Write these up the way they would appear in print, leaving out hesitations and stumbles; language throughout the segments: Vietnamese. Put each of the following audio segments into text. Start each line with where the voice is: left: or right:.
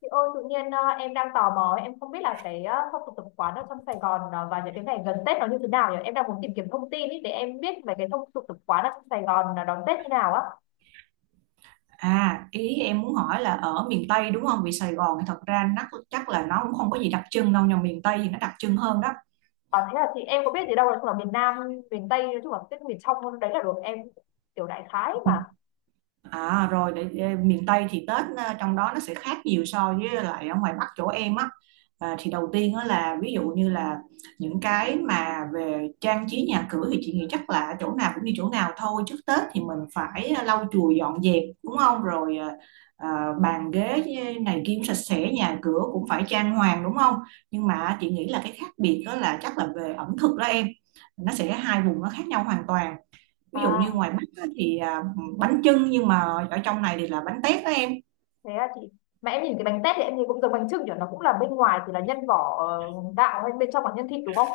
left: Chị ơi, tự nhiên em đang tò mò, ấy, em không biết là cái phong tục tập quán ở trong Sài Gòn và những cái ngày gần Tết nó như thế nào nhỉ? Em đang muốn tìm kiếm thông tin ý, để em biết về cái phong tục tập quán ở trong Sài Gòn là đón Tết như nào á.
right: À, ý em muốn hỏi là ở miền Tây đúng không? Vì Sài Gòn thì thật ra nó chắc là nó cũng không có gì đặc trưng đâu, nhưng miền Tây thì nó đặc trưng hơn đó.
left: À, thế là chị em có biết gì đâu, nói chung là miền Nam, miền Tây, nói chung là Tết miền trong đấy là được em kiểu đại khái mà.
right: À rồi để miền Tây thì Tết trong đó nó sẽ khác nhiều so với lại ở ngoài Bắc chỗ em á. À, thì đầu tiên á là ví dụ như là những cái mà về trang trí nhà cửa thì chị nghĩ chắc là chỗ nào cũng như chỗ nào thôi. Trước Tết thì mình phải lau chùi dọn dẹp đúng không? Rồi ờ, bàn ghế này kia cũng sạch sẽ, nhà cửa cũng phải trang hoàng đúng không? Nhưng mà chị nghĩ là cái khác biệt đó là chắc là về ẩm thực đó em. Nó sẽ hai vùng nó khác nhau hoàn toàn, ví dụ như
left: À,
right: ngoài Bắc á, thì bánh chưng, nhưng mà ở trong này thì là bánh tét đó em.
left: thế là chị, mà em nhìn cái bánh tét thì em nhìn cũng giống bánh chưng nhỉ, nó cũng là bên ngoài thì là nhân vỏ gạo hay bên trong là nhân thịt đúng không?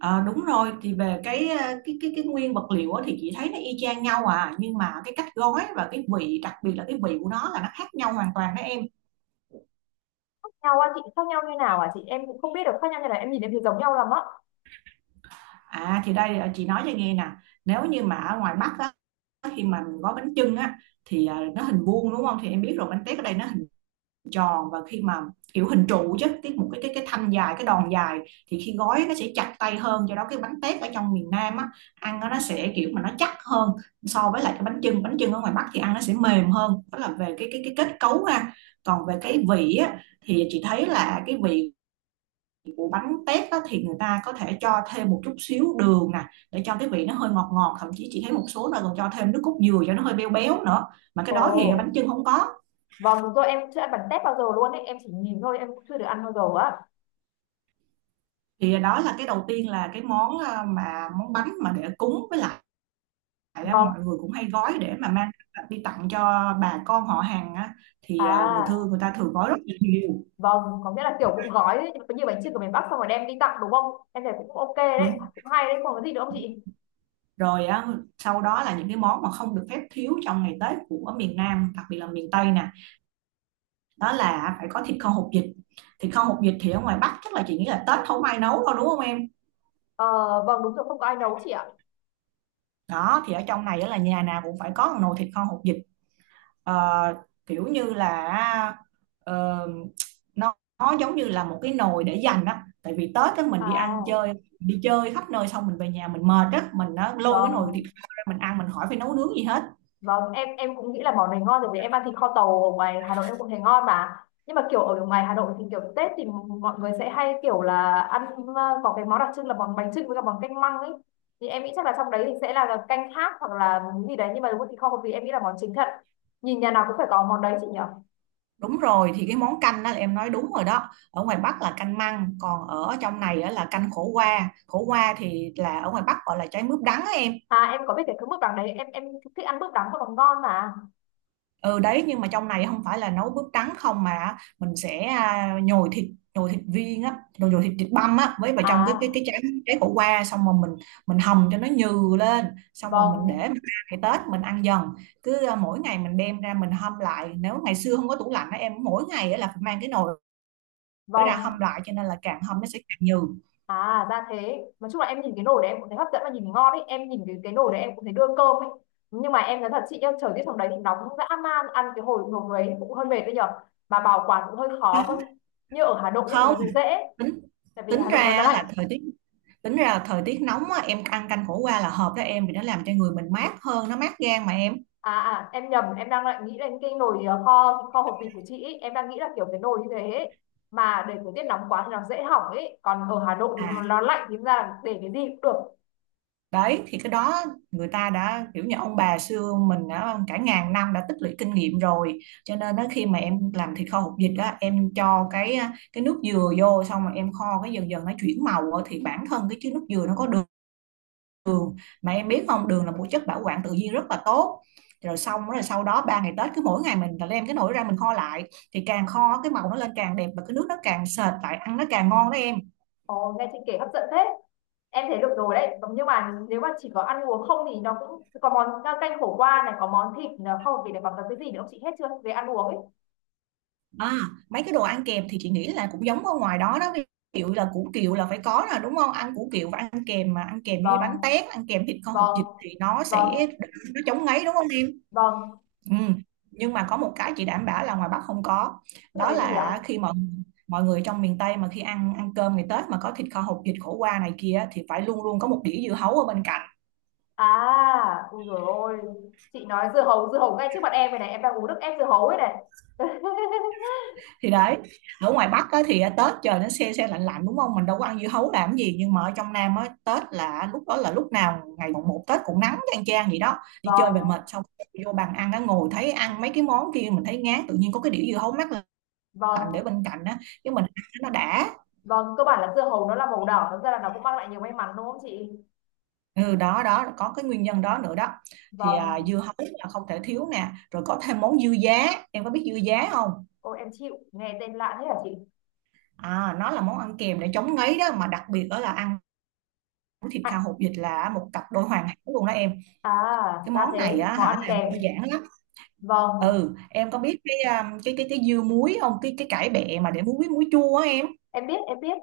right: Ờ, đúng rồi, thì về cái cái nguyên vật liệu á thì chị thấy nó y chang nhau, à nhưng mà cái cách gói và cái vị, đặc biệt là cái vị của nó là nó khác nhau hoàn toàn đó em.
left: Khác nhau á chị, khác nhau như nào à chị, em cũng không biết được khác nhau như nào, em nhìn em thấy giống nhau lắm á.
right: À thì đây, à, chị nói cho nghe nè, nếu như mà ở ngoài Bắc á, khi mà mình gói bánh chưng á thì nó hình vuông đúng không, thì em biết rồi, bánh tét ở đây nó tròn, và khi mà kiểu hình trụ chứ, cái một cái thanh dài, cái đòn dài, thì khi gói nó sẽ chặt tay hơn, do đó cái bánh tét ở trong miền Nam á ăn nó sẽ kiểu mà nó chắc hơn so với lại cái bánh chưng, bánh chưng ở ngoài Bắc thì ăn nó sẽ mềm hơn. Đó là về cái cái kết cấu ha. Còn về cái vị á thì chị thấy là cái vị của bánh tét á, thì người ta có thể cho thêm một chút xíu đường nè, để cho cái vị nó hơi ngọt ngọt, thậm chí chị thấy một số nơi còn cho thêm nước cốt dừa cho nó hơi béo béo nữa, mà cái đó thì
left: Ồ.
right: bánh chưng không có.
left: Vâng, đúng rồi, em cũng chưa ăn bánh tét bao giờ luôn ấy. Em chỉ nhìn thôi, em cũng chưa được ăn bao giờ á.
right: Thì đó là cái đầu tiên, là cái món, mà món bánh mà để cúng, với lại á,
left: Vâng.
right: mọi người cũng hay gói để mà mang đi tặng cho bà con họ hàng á, thì người thương
left: À,
right: người ta thường gói rất là nhiều.
left: vâng, có nghĩa là kiểu cũng gói đấy, như bánh chưng của miền Bắc xong rồi đem đi tặng đúng không? Em thấy cũng ok đấy,
right: Đúng
left: cũng hay đấy, còn cái gì nữa không chị?
right: rồi á, sau đó là những cái món mà không được phép thiếu trong ngày Tết của miền Nam, đặc biệt là miền Tây nè, đó là phải có thịt kho hột vịt. Thịt kho hột vịt thì ở ngoài Bắc chắc là chị nghĩ là Tết không ai nấu đâu đúng không em.
left: Ờ, vâng, đúng rồi, không có ai nấu chị ạ.
right: Đó thì ở trong này á là nhà nào cũng phải có một nồi thịt kho hột vịt. Ờ, kiểu như là ờ, nó giống như là một cái nồi để dành á, tại vì Tết á mình đi ăn
left: À,
right: chơi, đi chơi khắp nơi xong mình về nhà mình mệt á, mình á, lôi cái nồi thịt
left: vâng.
right: kho ra mình ăn, mình hỏi phải nấu nướng gì hết.
left: Vâng, em cũng nghĩ là món này ngon rồi, vì em ăn thịt kho tàu ở ngoài Hà Nội em cũng thấy ngon mà. Nhưng mà kiểu ở ngoài Hà Nội thì kiểu Tết thì mọi người sẽ hay kiểu là ăn có cái món đặc trưng là món bánh chưng với cả món canh măng ấy. Thì em nghĩ chắc là trong đấy thì sẽ là canh khác hoặc là cái gì đấy, nhưng mà đúng thịt kho vì em nghĩ là món chính thật. Nhìn nhà nào cũng phải có món đấy chị nhỉ.
right: Đúng rồi, thì cái món canh đó là em nói đúng rồi đó, ở ngoài Bắc là canh măng, còn ở trong này á, là canh khổ qua. Khổ qua thì là ở ngoài Bắc gọi là trái mướp đắng á em.
left: À, em có biết cái thứ mực đắng đấy, em thích ăn mực đắng và món ngon mà.
right: Ừ đấy, nhưng mà trong này không phải là nấu bước trắng không, mà mình sẽ à, nhồi thịt, nhồi thịt viên á, rồi nhồi thịt, thịt băm á với vào trong cái cái
left: À,
right: cái trái, trái khổ qua, xong rồi mình hầm cho nó nhừ lên, xong rồi mình để mình
left: vâng,
right: ăn, ngày Tết mình ăn dần, cứ à, mỗi ngày mình đem ra mình hâm lại. Nếu ngày xưa không có tủ lạnh á em, mỗi ngày á là phải mang cái nồi ra hâm
left: vâng.
right: lại, cho nên là càng hâm nó sẽ càng nhừ.
left: À ra thế. Nói chung là em nhìn cái nồi đấy em cũng thấy hấp dẫn và nhìn ngon ấy. Em nhìn cái nồi đấy em cũng thấy đưa cơm ấy. Nhưng mà em nói thật chị nhá. Trời tiết trong đấy thì nóng dã man. Ăn cái hồi nồi đấy cũng hơi mệt đấy nhở. Mà bảo quản cũng hơi khó cơ. Như ở Hà Nội nhất thì
right: Không,
left: nó sẽ dễ.
right: tính
left: Tại vì
right: tính
left: Hà
right: ra
left: Nội nó
right: á là
left: lạnh.
right: thời tiết, tính ra là thời tiết nóng á, em ăn canh khổ qua là hợp đó em, vì nó làm cho người mình mát hơn, nó mát gan mà em.
left: À, à, em nhầm, em đang lại nghĩ đến cái nồi kho kho hộp vịt của chị ấy. Em đang nghĩ là kiểu cái nồi như thế ấy. Mà để thời tiết nóng quá thì nó dễ hỏng ấy. Còn ở Hà Nội thì
right: À,
left: nó lạnh thì ra là để cái gì cũng được.
right: đấy thì cái đó người ta đã kiểu như ông bà xưa mình đã cả ngàn năm đã tích lũy kinh nghiệm rồi, cho nên đó, khi mà em làm thịt kho hột vịt đó, em cho cái nước dừa vô, xong rồi em kho cái dần dần nó chuyển màu á, thì bản thân cái chứa nước dừa nó có đường, mà em biết không, đường là một chất bảo quản tự nhiên rất là tốt. Rồi xong rồi sau đó ba ngày Tết, cứ mỗi ngày mình là đem cái nồi ra mình kho lại, thì càng kho cái màu nó lên càng đẹp, và cái nước nó càng sệt lại, ăn nó càng ngon đó em.
left: Ồ, nghe chị kể hấp dẫn thế. Em thấy được rồi đấy. Vâng. Nhưng mà nếu mà chỉ có ăn uống không thì nó cũng có món canh khổ qua này, có món thịt này, không vì này, còn có cái gì nữa không chị, hết chưa? Về ăn uống ấy.
right: À, mấy cái đồ ăn kèm thì chị nghĩ là cũng giống ở ngoài đó đó, ví dụ là củ kiệu là phải có là đúng không, ăn củ kiệu và ăn kèm, mà ăn kèm với bánh
left: Vâng,
right: tét, ăn kèm thịt kho hột
left: vâng,
right: vịt thì nó
left: vâng,
right: sẽ, nó chống ngấy đúng không em.
left: vâng.
right: Ừ. Nhưng mà có một cái chị đảm bảo là ngoài Bắc không có,
left: Tức là
right: đó
left: cái gì ạ?
right: là khi mọi mọi người trong miền Tây mà khi ăn, ăn cơm ngày Tết mà có thịt kho hột vịt, khổ qua này kia, thì phải luôn luôn có một đĩa dưa hấu ở bên cạnh.
left: À, ui dồi ôi. Chị nói dưa hấu ngay trước mặt em này này. Em đang uống nước ép dưa hấu ấy này.
right: Thì đấy, ở ngoài Bắc á, thì Tết trời nó se se lạnh lạnh đúng không, mình đâu có ăn dưa hấu làm gì, nhưng mà ở trong Nam á, Tết là lúc đó là lúc nào ngày mùng một Tết cũng nắng chang chang gì đó, đi chơi về mệt
left: Vâng,
right: xong vô bàn ăn á, ngồi thấy ăn mấy cái món kia mình thấy ngán, tự nhiên có cái đĩa dưa hấu mát lạnh
left: vâng,
right: để bên cạnh á, cái mình ăn nó đã.
left: vâng. Cơ bản là dưa hấu nó là màu đỏ, thật ra là nó cũng mang lại nhiều may mắn đúng không chị?
right: Ừ, đó đó, có cái nguyên nhân đó nữa đó. Thì à,
left: Vâng.
right: dưa hấu là không thể thiếu nè, rồi có thêm món dưa giá, em có biết dưa giá không.
left: Ôi em chịu, nghe tên lạ thế hả chị?
right: À nó là món ăn kèm để chống ngấy đó, mà đặc biệt đó là ăn món thịt kho
left: À,
right: hột vịt là một cặp đôi hoàn hảo luôn đó em.
left: à,
right: Cái
left: ra
right: món
left: thế,
right: này á
left: món
right: hả,
left: ăn
right: làm
left: kèm.
right: đơn giản lắm.
left: Vâng,
right: Ừ em có biết cái cái dưa muối không, cái cải bẹ mà để muối, muối chua á em.
left: em biết, em biết.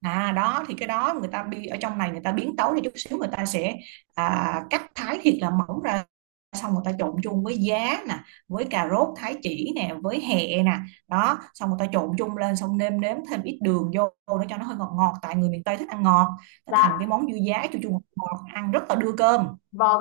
right: À đó thì cái đó người ta bi, ở trong này người ta biến tấu đi chút xíu, người ta sẽ à, cắt thái thịt là mỏng ra, xong người ta trộn chung với giá nè, với cà rốt thái chỉ nè, với hẹ nè, đó xong người ta trộn chung lên, xong nêm nếm thêm ít đường vô để cho nó hơi ngọt ngọt, tại người miền Tây thích ăn ngọt, nó
left: Dạ,
right: thành cái món dưa giá chua chua ngọt ngọt ăn rất là đưa cơm.
left: vâng.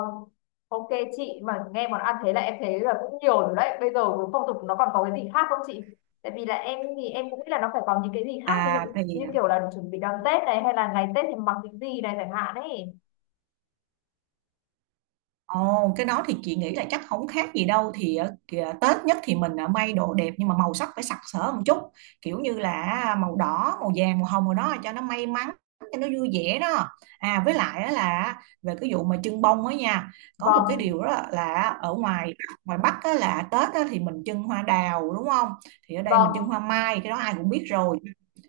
left: Ok chị, mà nghe món ăn thế là em thấy là cũng nhiều rồi đấy. Bây giờ phong tục nó còn có cái gì khác không chị? Tại vì là em thì em cũng nghĩ là nó phải có những cái gì khác, ví dụ
right: À thì
left: như kiểu là chuẩn bị đón Tết này hay là ngày Tết thì mặc cái gì này chẳng hạn ấy.
right: ồ, cái đó thì chị nghĩ là chắc không khác gì đâu, thì kìa, Tết nhất thì mình may đồ đẹp, nhưng mà màu sắc phải sặc sỡ một chút, kiểu như là màu đỏ, màu vàng, màu hồng rồi đó, cho nó may mắn, cho nó vui vẻ đó. À với lại á là về cái vụ mà trưng bông á nha, có một cái
left: Vâng,
right: điều đó là ở ngoài ngoài Bắc á là Tết á thì mình trưng hoa đào đúng không, thì ở đây mình trưng
left: vâng.
right: hoa mai, cái đó ai cũng biết rồi.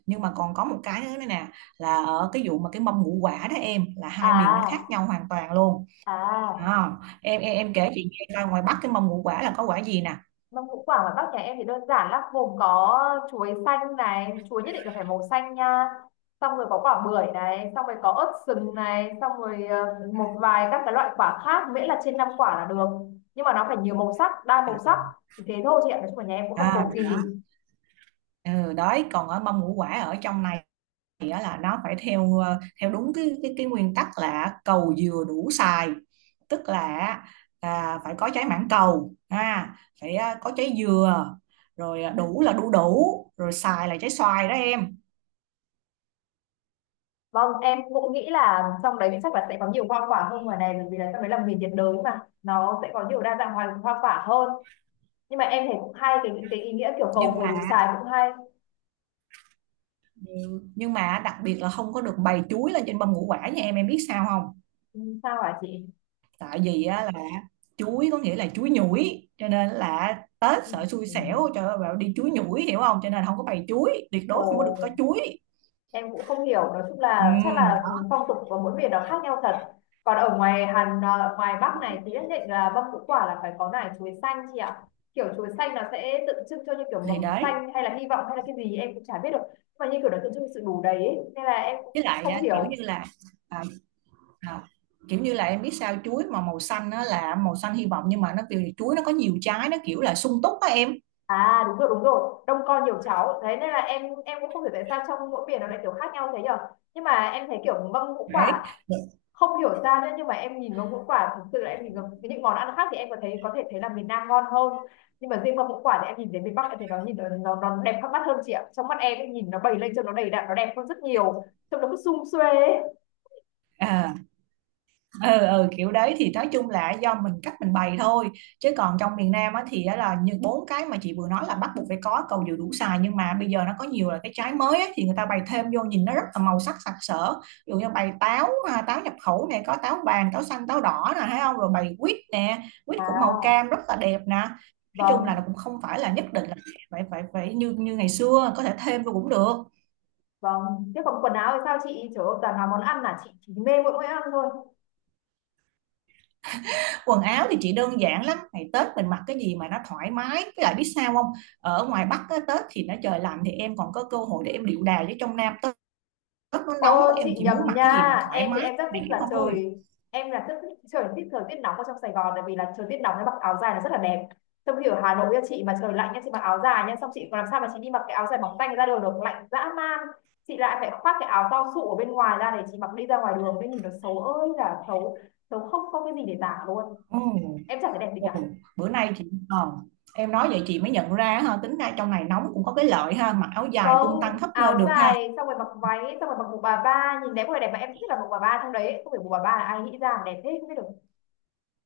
right: Nhưng mà còn có một cái nữa này nè, là ở cái vụ mà cái mâm ngũ quả đó em, là hai miền nó khác
left: À,
right: nhau hoàn toàn luôn.
left: à.
right: Ờ, em kể chị nghe coi, ngoài Bắc cái mâm ngũ quả là có quả gì nè.
left: Mâm ngũ quả ngoài Bắc nhà em thì đơn giản lắm, gồm có chuối xanh này, chuối nhất định là phải màu xanh nha. Xong rồi có quả bưởi này, xong rồi có ớt sừng này, xong rồi một vài các cái loại quả khác, miễn là trên 5 quả là được. Nhưng mà nó phải nhiều màu sắc, đa
right: À,
left: màu sắc. Chỉ thế thôi chị ạ, nói chung là nhà em cũng không
right: à,
left: cầu kỳ.
right: ừ, đấy, còn ở mâm ngũ quả ở trong này thì á là nó phải theo ờ, theo đúng cái cái nguyên tắc là cầu dừa đủ xài, tức là à, phải có trái mảng cầu ha, phải à, có trái dừa, rồi à, đủ là đu đủ, rồi xài là trái xoài đó em.
left: Vâng, em cũng nghĩ là trong đấy chắc là sẽ có nhiều hoa quả hơn ngoài này, bởi vì là trong đấy là miền nhiệt đới mà, nó sẽ có nhiều đa dạng hoa quả hơn. Nhưng mà em thấy cũng hay cái ý nghĩa kiểu cầu
right: nhưng
left: vừa đủ
right: mà
left: xài cũng hay.
right: nhưng mà đặc biệt là không có được bày chuối lên trên mâm ngũ quả nha em biết sao không.
left: Ừ, sao hả chị?
right: Tại vì á là chuối có nghĩa là chuối nhủi, cho nên là Tết sợ xui
left: Ừ.
right: xẻo, trời ơi bảo đi chuối nhủi hiểu không, cho nên không có bày chuối, tuyệt đối không có được
left: Ồ,
right: có chuối.
left: em cũng không hiểu, nói chung
right: Ừ,
left: là chắc là
right: đó.
left: phong tục của mỗi miền nó khác nhau thật. Còn ở ngoài Hàn à, ngoài Bắc này thì nhất định là mâm ngũ quả là phải có nải chuối xanh chị ạ. Kiểu chuối xanh nó sẽ tượng trưng cho như kiểu mầm
right: Thì đấy,
left: xanh hay là hy vọng hay là cái gì em cũng chả biết được, nhưng mà như kiểu nó tượng trưng cho sự đủ đầy ấy. Nên là em cũng
right: với lại
left: không
right: á, kiểu
left: hiểu.
right: như là à, à, kiểu như là em biết sao, chuối mà màu xanh nó là màu xanh hy vọng, nhưng mà nó kiểu chuối nó có nhiều trái nó kiểu là sung túc á em.
left: À, đúng rồi, đúng rồi, đông con nhiều cháu đấy, nên là em cũng không hiểu tại sao trong mỗi miền nó lại kiểu khác nhau thế nhở. Nhưng mà em thấy kiểu mâm ngũ
right: Đấy,
left: quả không hiểu ra nữa, nhưng mà em nhìn vào ngũ quả thực sự là em nhìn vào những món ăn khác thì em có thể thấy là miền Nam ngon hơn. Nhưng mà riêng vào ngũ quả thì em nhìn đến miền Bắc em thấy nó nhìn nó đẹp khác mắt hơn chị ạ, trong mắt em ấy, nhìn nó bày lên cho nó đầy đặn nó đẹp hơn rất nhiều. Trông nó cứ sum suê ấy.
right: à, ừ ừ, kiểu đấy thì nói chung là do mình cách mình bày thôi, chứ còn trong miền Nam á thì á là như bốn cái mà chị vừa nói là bắt buộc phải có cầu dừa đủ xài, nhưng mà bây giờ nó có nhiều là cái trái mới á, thì người ta bày thêm vô nhìn nó rất là màu sắc sặc sỡ, ví dụ như bày táo, à, táo nhập khẩu này có táo vàng, táo xanh, táo đỏ nè thấy không, rồi bày quýt nè, quýt cũng màu
left: À,
right: cam rất là đẹp nè, nói chung là nó
left: vâng,
right: cũng không phải là nhất định là phải phải phải như như ngày xưa, có thể thêm vô cũng được.
left: vâng, thế còn quần áo thì sao chị, trời ơi toàn là món ăn là chị chỉ mê mỗi món ăn thôi.
right: Quần áo thì chị đơn giản lắm, ngày Tết mình mặc cái gì mà nó thoải mái, với lại biết sao không, ở ngoài Bắc á, Tết thì nó trời lạnh thì em còn có cơ hội để em điệu đà, với trong Nam Tết, Tết nó nóng
left: Ô
right: em
left: chị
right: chỉ
left: nhầm
right: muốn mặc cái gì
left: nha.
right: mà thoải
left: Em thì
right: mái
left: em rất thích
right: để
left: là
right: thôi.
left: trời. Em là rất thích trời, thích thời tiết nóng ở trong Sài Gòn. Tại vì là trời tiết nóng em mặc áo dài là rất là đẹp. Trong khi ở Hà Nội nha chị mà trời lạnh nha. Chị mặc áo dài nha. Xong chị còn làm sao mà chị đi mặc cái áo dài mỏng tanh ra đường được. Lạnh dã man. Chị lại phải khoác cái áo to sụ ở bên ngoài ra. Để chị mặc đi ra ngoài đường. Thế nhìn nó xấu ơi là xấu. Xấu không không cái gì để tả luôn.
right: Ừ.
left: Em chẳng thấy đẹp gì
right: Ừ.
left: cả.
right: Bữa nay chị ờ, em nói vậy chị mới nhận ra ha, tính ra trong này nóng cũng có cái lợi ha, mặc áo dài
left: Vâng,
right: tung tăng khắp
left: áo
right: nơi được ha.
left: dài xong rồi mặc váy. Xong rồi mặc bộ bà ba. Nhìn đẹp, có vẻ đẹp mà em thích nhất là bộ bà ba trong đấy. Không phải bộ bà ba là ai nghĩ ra mà đẹp thế không biết được.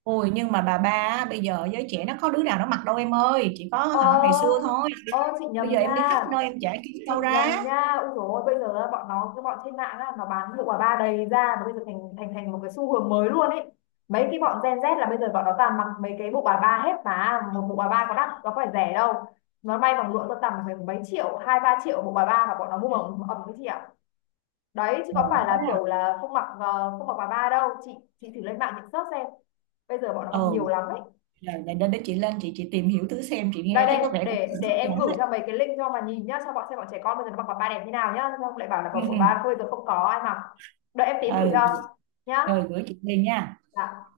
right: Ôi nhưng mà bà ba á, bây giờ giới trẻ nó có đứa nào nó mặc đâu em ơi, chỉ có
left: ờ
right: hả ngày xưa thôi,
left: Ơ chị nhầm
right: bây giờ em đi
left: nha,
right: khắp nơi em chả kiếm
left: chị
right: đâu
left: nhầm
right: ra.
left: nha, ui dồi ôi, bây giờ là bọn nó cái bọn trên mạng á nó bán hiệu quả ba đầy ra mà bây giờ thành thành thành một cái xu hướng mới luôn ấy. Mấy cái bọn Gen Z là bây giờ bọn nó toàn mặc mấy cái bộ bà ba hết mà một bộ bà ba có đắt nó có phải rẻ đâu. Nó may bằng lụa tơ tằm phải mấy triệu hai ba triệu bộ bà ba mà bọn nó mua ẩm ẩm cái gì ạ. Đấy chứ
right: Ừ,
left: có phải
right: thế
left: là
right: à.
left: kiểu là không mặc không mặc bà ba đâu chị thử lên mạng chị search xem. Bây giờ bọn nó
right: Ừ.
left: mặc nhiều lắm đấy.
right: Rồi, để đến đấy chị lên chị tìm hiểu thử xem, chị
left: Đây
right: nghe thấy có
left: đây,
right: vẻ cũng hấp
left: để em
right: dẫn
left: gửi
right: đấy.
left: cho mấy cái link cho mà nhìn nhá, cho bọn xem bọn trẻ con bây giờ nó mặc vào ba đẹp như nào nhá, không lại bảo là
right: Ừ,
left: của
right: ừ.
left: ba cô giờ không có ai mặc. Đợi em tím gửi
right: Ừ,
left: cho nhá.
right: rồi gửi chị liền nha.
left: Dạ.